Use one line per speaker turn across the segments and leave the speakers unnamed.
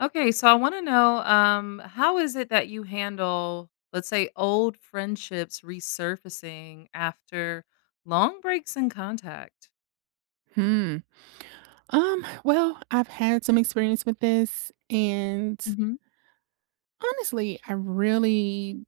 Okay. So I wanna know, um, how is it that you handle, let's say, old friendships resurfacing after long breaks in contact?
Hmm. Um, well, I've had some experience with this. And
Mhm.
honestly, I really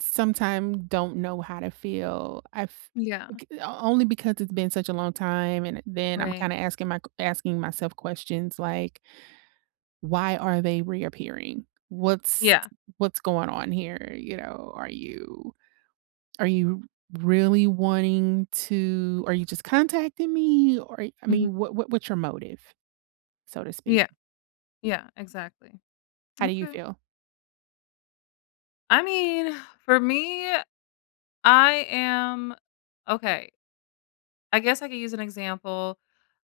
sometime don't know how to feel. I've
Yeah.
only because it's been such a long time and then I'm
Right.
kinda asking my q asking myself questions like "Why are they reappearing? What's
Yeah.
what's going on here, you know, are you are you really wanting to are you just contacting me or I mean,
Mhm.
what what what's your motive?" So to speak.
Yeah. Yeah, exactly.
How do you
Okay.
feel?
I mean, for me, I am okay I guess I could use an example.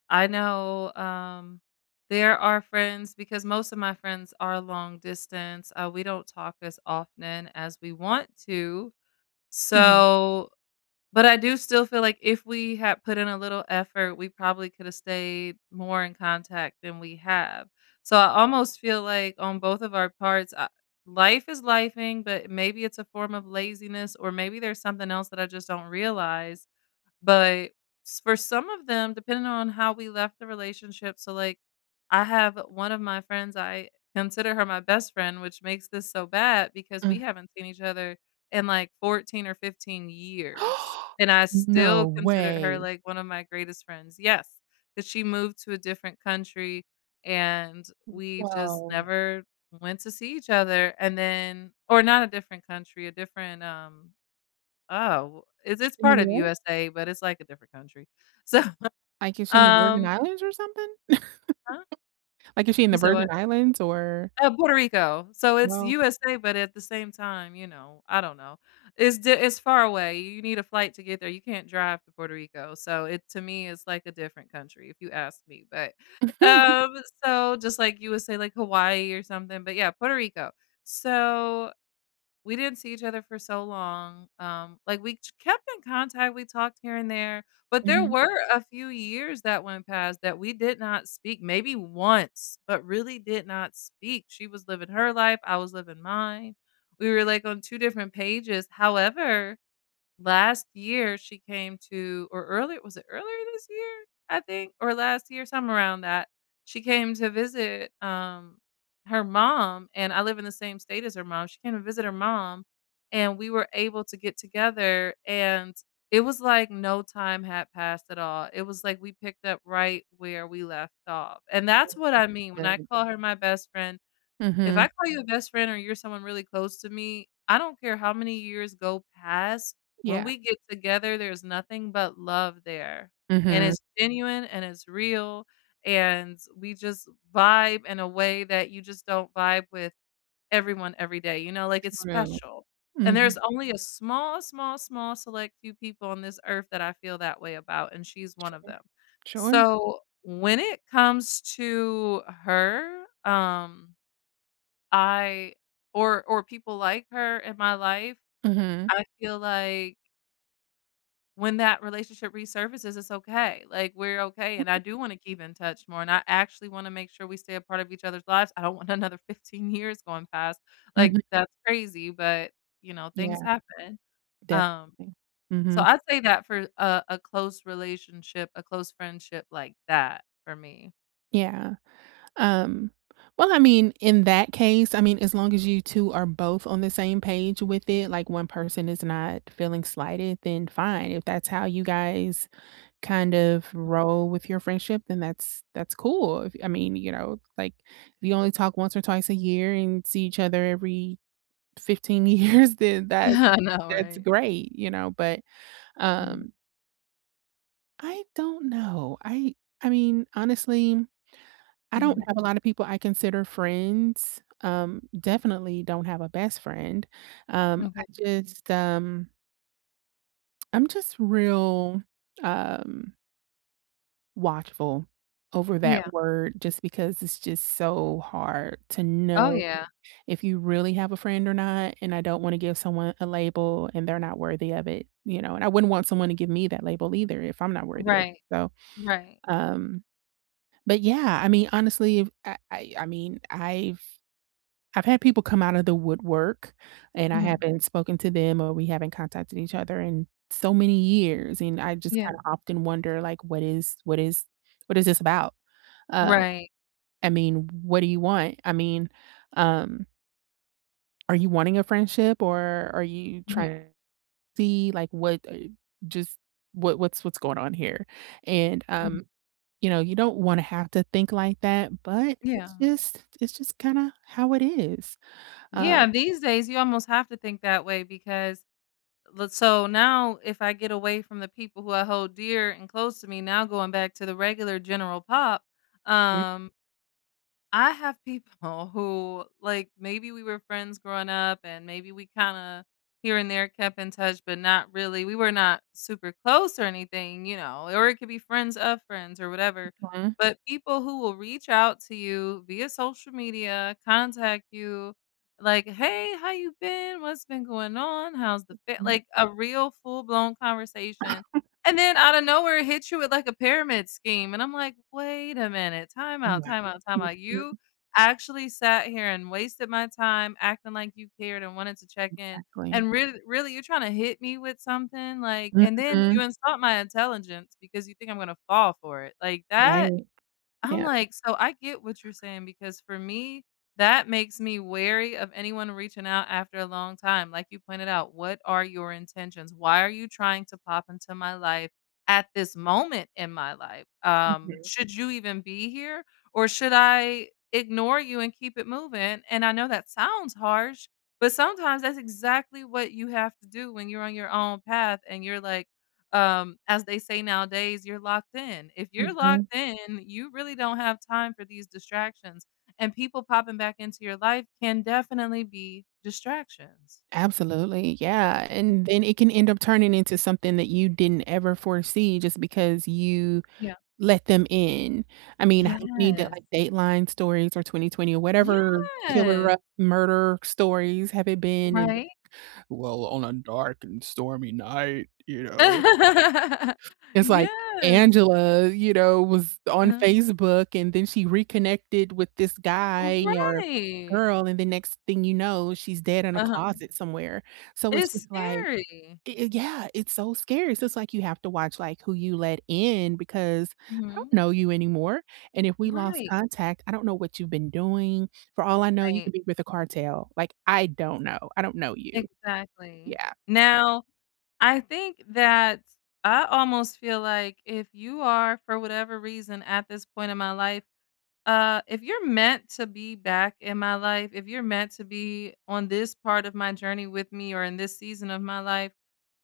I know, um, there are friends because most of my friends are long distance. Uh, we don't talk as often as we want to.
Mhm.
So but I do still feel like if we had put in a little effort, we probably coulda stayed more in contact than we have. So I almost feel like on both of our parts, uh, life is lifing, but maybe it's a form of laziness, or maybe there's something else that I just don't realize. But s for some of them, depending on how we left the relationship so, like, I have one of my friends, I consider her my best friend, which makes this so bad because we
Mm.
haven't seen each other in like 14 or 15 years. And I
No
still consider her,
way.
like, one of my greatest friends. Yes. But she moved to a different country, and we've just
Wow.
never went to see each other. And then or not a different country, a different, um, oh, is this
In the
part of
US?
USA, but it's like a different country. So,
Like is she in the Virgin
um
Islands or something?
Huh?
Like is she in The
You say
Virgin
what?
Islands or
Uh, Puerto Rico. So it's
Whoa.
USA but at the same time, you know, I don't know. Is thi it's far away. You need a flight to get there. You can't drive to Puerto Rico. So, it to me, is like a different country, if you ask me. But, um, so just like you would say, like, Hawaii, or something, but, yeah, Puerto Rico. So, we didn't see each other for so long. Um, like, we kept in contact. We talked here and there, but there
Mhm.
were a few years that went past that we did not speak maybe once but really did not speak. She was living her life. I was living mine. We were, like, on two different pages. However, last year she came to or early was it earlier this year, I think, or last year, somewhere around that. She came to visit, um, her mom, and I live in the same state as her mom. She came to visit her mom, and we were able to get together. And it was like no time had passed at all, it was, like, we picked up right where we left off. And that's what I
[unintelligible]
mean when I
Good.
call her my best friend. If
Mhm.
I call you a best friend, or you're someone really close to me, I don't care how many years go past. When
Yeah.
we get together, there's nothing but love there, and
Mhm.
it's genuine and it's real, and we just vibe in a way that you just don't vibe with everyone every day. You know, like, it's
True.
special. And
Mhm.
there's only a small, small, small, select few people on this earth that I feel that way about and she's one of
Sure.
them.
Sure.
So, when it comes to her, um, I or or people like her in my life,
Mhm.
I feel like when that relationship resurfaces, it's okay. Like, we're okay, and I
[unintelligible]
do wanna keep in touch more. And I actually wanna make sure we stay a part of each other's lives. I don't want another 15 years going past. Like,
Mhm.
that's crazy, but, you know,
Yeah.
things happen. Um,
Definitely.
so
Mhm.
I'd say that for a a close relationship, a close friendship like that for me.
Yeah, um, well, I mean, in that case, I mean, as long as you 2 are both on the same page with it, like, 1 person is not feeling slighted, then fine. If that's how you guys kind of roll with your friendship, then that's that's cool. If, I mean, you know, like, if you only talk once or twice a year and see each other every 15 years, then that
I know,
that's
right?
great, you know, but,
Mhm.
um I don't know. I I mean, honestly, I don't
Mhm.
have a lot of people I consider friends. Um, definitely don't have a best friend. Um, I
Okay.
just, um I'm just real, um watchful over
Yeah.
that word just because it's just so hard to
Oh,
know
yeah.
if you really have a friend or not, and I don't wanna give someone a label and they're not worthy of it, you know? And I wouldn't want someone to give me that label either if I'm not worthy of
Right.
So,
Right.
um But, yeah, I mean, honestly, I've I I I mean, I've I've had people come out of the woodwork, and I
Mhm.
haven't spoken to them or we haven't contacted each other in so many years, and I just
Yeah.
kinda often wonder, like, what is what is what is this about? Uh,
Right.
I mean, what do you want? I mean, um are you wanting a friendship, or are you try
Mhm.
see, like, what, uh, just what what's what's going on here? And,
Mhm.
um, you know, you don't wanna have to think like that, but it's
Yeah.
just it's just kinda how it is. Uh
Yeah, these days, you almost have to think that way because let so, now, if I get away from the people who I hold dear and close to me, now going back to the regular general pop,
M
um I have people who, like, maybe we were friends growing up, and maybe we kinda, here and there, kept in touch, but not really. We were not super close or anything, you know, or it could be friends of friends or whatever,
Huh.
but people who will reach out to you via social media, contact you, like, "Hey, how you been? What's been going on? How's the fa"
Mhm.
like, a real full-blown conversation, and then out of nowhere, hits you with, a pyramid scheme, and I'm like, "Wait a minute. Time out,
Wow,
time out, time out. You
mhm.
actually sat here and wasted my time acting like you cared and wanted to check-in.
Exactly.
And real really, you're trying to hit me with something," like and then you
Mhm.
insult my intelligence because you think I'm gonna fall for it, like, that
Right.
I'm
Yeah.
like so I get what you're saying because, for me, that makes me wary of anyone reaching out after a long time. Like you pointed out, "What are your intentions? Why are you trying to pop into my life at this moment in my life? Um,
Mhm.
should you even be here, or should I ignore you and keep it moving?" And I know that sounds harsh, but sometimes that's exactly what you have to do when you're on your own path and you're like, um, as they say nowadays, "You're locked in." If you're
Mhm.
locked in, you really don't have time for these distractions, and people popping back into your life can definitely be distractions.
Absolutely. Yeah. And then it can end up turning into something that you didn't ever foresee just because you
Yeah.
let them in? I mean, how many, d
Yes.
like, Dateline stories or 20/20 or whatever,
Yes.
killer murder stories have it been in,
Right?
"Well, on a dark and stormy night," you know? It's like,
Yes.
Angela, you know, was on
Uh-huh.
Facebook, and then she reconnected with this guy or
Right!
girl, and the next thing you know, she's dead in a
Uh-huh.
closet somewhere. So it's
It's
just like
scary.
eh eh, yeah, it's so scary. So, it's like you have to watch, like, who you let in because I don't
Mhm.
know you anymore, and if we lost
Right.
contact, I don't know what you've been doing. For
R
all I know, you
right.
could be with the cartel. Like, I don't know. I don't know you.
Exactly.
Yeah.
Now, I think that I almost feel like if you are, for whatever reason, at this point in my life uh, if you're meant to be back in my life, if you're meant to be on this part of my journey with me or in this season of my life,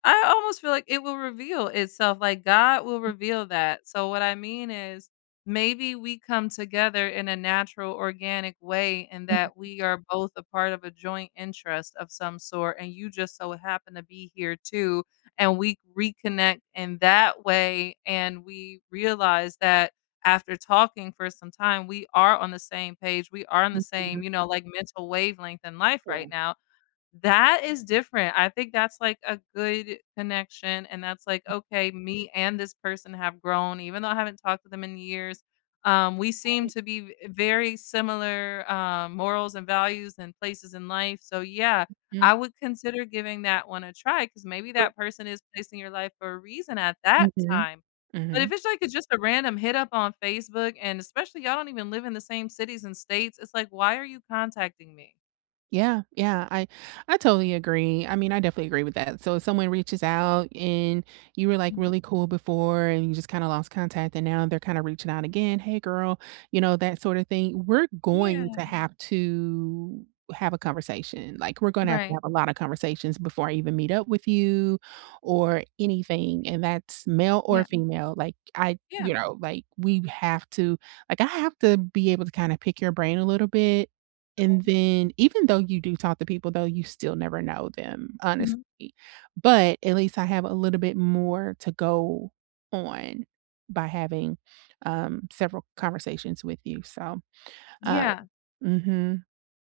I almost feel like it will reveal itself, like, God will
Mm
reveal that. So, what I mean is, maybe we come together in a natural organic way and
Uh-huh.
that we are both a part of a joint interest of some sort, and you just so happen to be here too, and we reconnect in that way, and we realize that after talking for some time, we are on the same page, we are on the
Mhm.
same, you know, like, mental wavelength in life right
Sure.
now. That is different. I think that's, like, a good connection, and that's like,
[unintelligible]
"Okay, me and this person have grown, even though I haven't talked to them in years, um, we seem
Right.
to be v very similar, uh, morals and values and places in life, so, yeah, I
Mhm.
would consider giving that one a try," 'cause maybe
Sure.
that person is placed your life for a reason at that
Mhm.
time. But if
Mhm.
it's like, it's just a random hit up on Facebook, and especially y'all don't even live in the same cities and states, it's like, why are you contacting me?
Yeah. Yeah. I I totally agree, I mean, I definitely agree with that. So, if someone reaches out and you were, like,
Mhm.
really cool before and you just kinda lost contact, and now they're kinda reaching out again, "Hey, girl," you know, that sorta thing, we're going
Yeah.
to have to have a conversation, like, we're gonna have to
Right.
have a lotta conversations before I even meet up with you or anything, and that's male or
Yeah.
female, like, I
Yeah.
you know, like, we have to like, I have to be able to kinda pick your brain a little bit, and
Yeah.
then even though you do talk to people, though, you still never know them, honestly.
Mhm.
But at least I have a little bit more to go on by having, um, several conversations with you. So, uh
Yeah.
Mhm.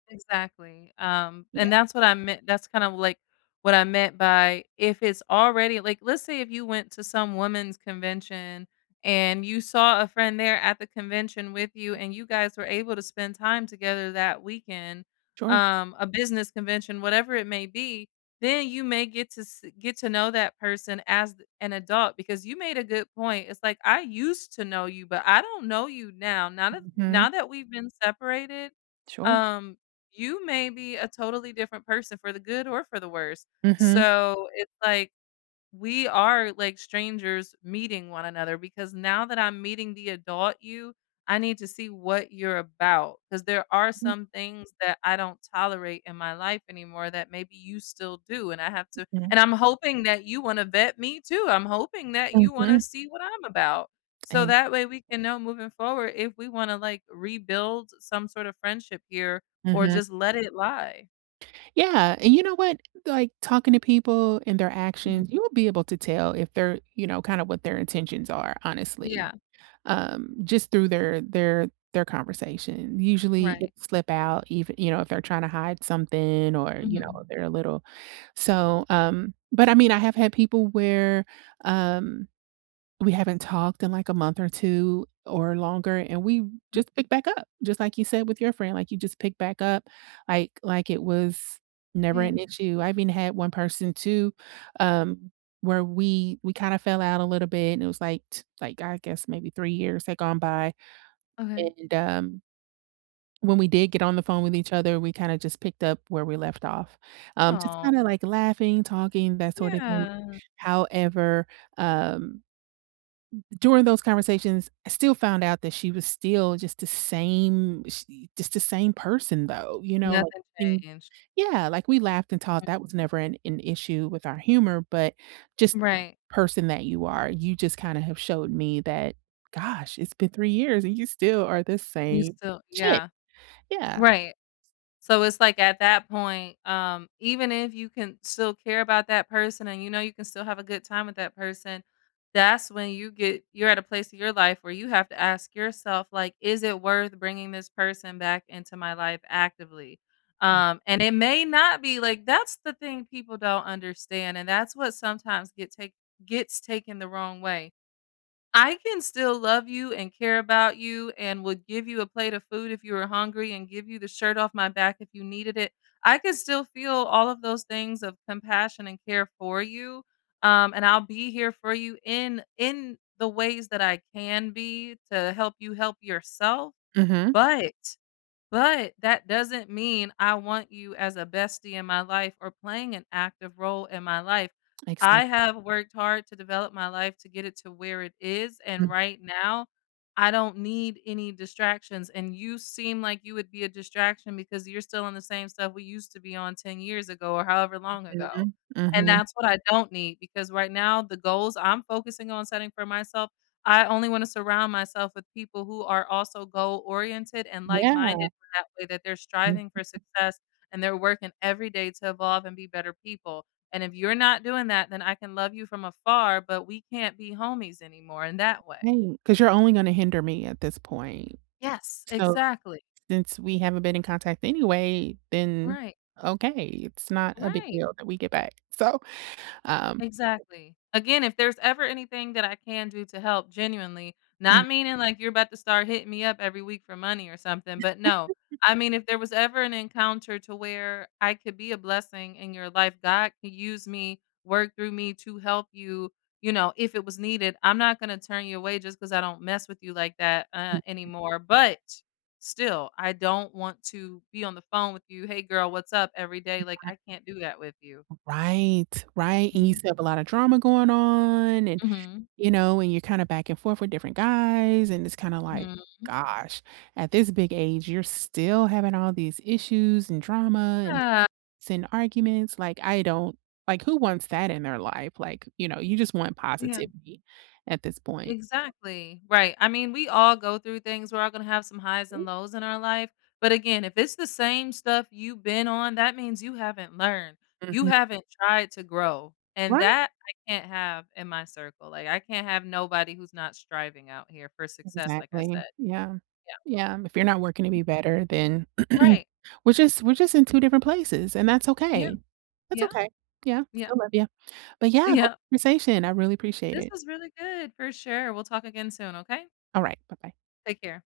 Exactly. Um,
Yeah.
and that's what I meant that's kind of, like, what I meant by if it's already like let's say if you went to some woman's convention and you saw a friend there at the convention with you and you guys were able to spend time together that weekend,
Sure.
um, a business convention, whatever it may be, then you may get to get se get to know that person as th an adult because you made a good point. It's like, I used to know you, but I don't know you now. Now that
Mhm.
now that we've been separated,
Sure.
um, you may be a totally different person for the good or for the worst.
Mhm.
So, it's like, we are, like, strangers meeting one another because now that I'm meeting the adult you, I need to see what you're about, ‘cause there are some things that I don't tolerate in my life anymore that maybe you still do, and I have to
Mhm.
and I'm hoping that you wanna vet me too, I'm hoping that you wanna
Mhm.
see what I'm about. So,
Eh
that way we can know moving forward if we wanna, like, rebuild some sort of friendship here or
Mhm.
just let it lie.
Yeah, and you know what? Like, talking to people and their
Mhm.
actions, you will be able to tell if they're you know, kinda what their intentions are, honestly,
Yeah.
um, just through their their their conversation. Usually, it'd
Right.
slip out, ev you know, if they're trying to hide something or, you
Mhm.
know, they're a little so, um but, I mean, I have had people where, um, we haven't talked in, like, a month or 2 or longer, and we
M
just pick back up just like you said with your friend, like, you just pick back up, like, like, it was never
Yeah.
an issue. I've even had one person too, um, where we we kinda fell out a little bit, and it was, like, like, I guess, maybe 3 years had gone by,
Okay.
and, um when we did get on the phone with each other, we kinda just picked up where we left off. Um, just
Oh.
kinda, like, laughing, talking, that sorta thing.
Yeah.
However, um, during those conversations, I still found out that she was still just the same she just the same person, though, you know? Like,
Nothing
thing
changed.
yeah, like, we laughed and talked, that
Mhm.
was never an an issue with our humor, but just the
Right.
person that you are, you just kinda have showed me that, "Gosh, it's been three years, and you still are the
You
same
still
chick."
Yeah.
Yeah.
Right. So it's like at that point, um, even if you can still care about that person and you know you can still have a good time with that person, that's when you get you're at a place in your life where you have to ask yourself, like, "Is it worth bringing this person back into my life actively?" Um, and it may not be, like, that's the thing people don't understand, and that's what sometimes get take gets taken the wrong way. I can still love you and care about you and would give you a plate of food if you were hungry and give you the shirt off my back if you needed it, I can still feel all of those things of compassion and care for you, um, and I'll be here for you in in the ways that I can be to help you help yourself,
Mhm.
but, but that doesn't mean I want you as a bestie in my life or playing an active role in my life.
Makes sen
I have worked hard to develop my life to get it to where it is, and
Mm.
right now, I don't need any distractions, and you seem like you would be a distraction because you're still on the same stuff we used to be on 10 years ago or however long ago.
Mhm.
And
Mhm.
that's what I don't need because right now, the goals I'm focusing on setting for myself, I only wanna surround myself with people who are also goal-oriented and
Yeah.
like-minded that way that they're striving for success, and they're working every day to evolve and be better people, and if you're not doing that, then I can love you from afar, but we can't be homies anymore in that way.
Right, 'cause you're only gonna hinder me at this point.
Yes,
So,
exactly.
since we haven't been in contact anyway, then,
Right.
okay, it's not a big
Right.
deal that we get back, so, um
Exactly. Again, if there's ever anything that I can do to help, genuinely,
Mm.
not meaning like you're about to start hitting me up every week for money or something, but no, I mean, if there was ever an encounter to where I could be a blessing in your life, God can use me, work through me to help you, you know, if it was needed, I'm not gonna turn you away just 'cause I don't mess with you like that, uh,
Mhm.
anymore, but still, I don't want to be on the phone with you, "Hey, girl, what's up?" Every day, like,
[unintelligible]
I can't do that with you.
Right, right, and you
Mhm.
still have a lotta drama going on and,
Mhm.
you know, and you're kinda back and forth with different guys, and it's kinda like,
Mhm.
"Gosh, at this big age, you're still having all these issues and drama and
Yeah.
s and arguments." Like, I don't like, who wants that in their life? Like, you know, you just want
Yeah.
positivity at this point
Exactly. Right, I mean, we all go through things, we're all gonna have some highs and
Yeah.
lows in our life, but, again, if it's the same stuff you've been on, that means you haven't learned. You
Mhm.
haven't tried to grow, and
Right.
that I can't have in my circle. Like, I can't have nobody who's not striving out here for success, like I
Exactly.
said.
Yeah.
Yeah.
Yeah, if you're not working any better, then
Right.
we're just we're just in two different places, and that's
Yeah.
okay. That's
Yeah.
okay. Yeah.
Yeah.
Still love ya. But, yeah, gr
Yeah.
conversation. I really appreciate
This
it.
was really good. For sure. We'll talk again soon, okay?
Alright. Bye-bye.
Take care.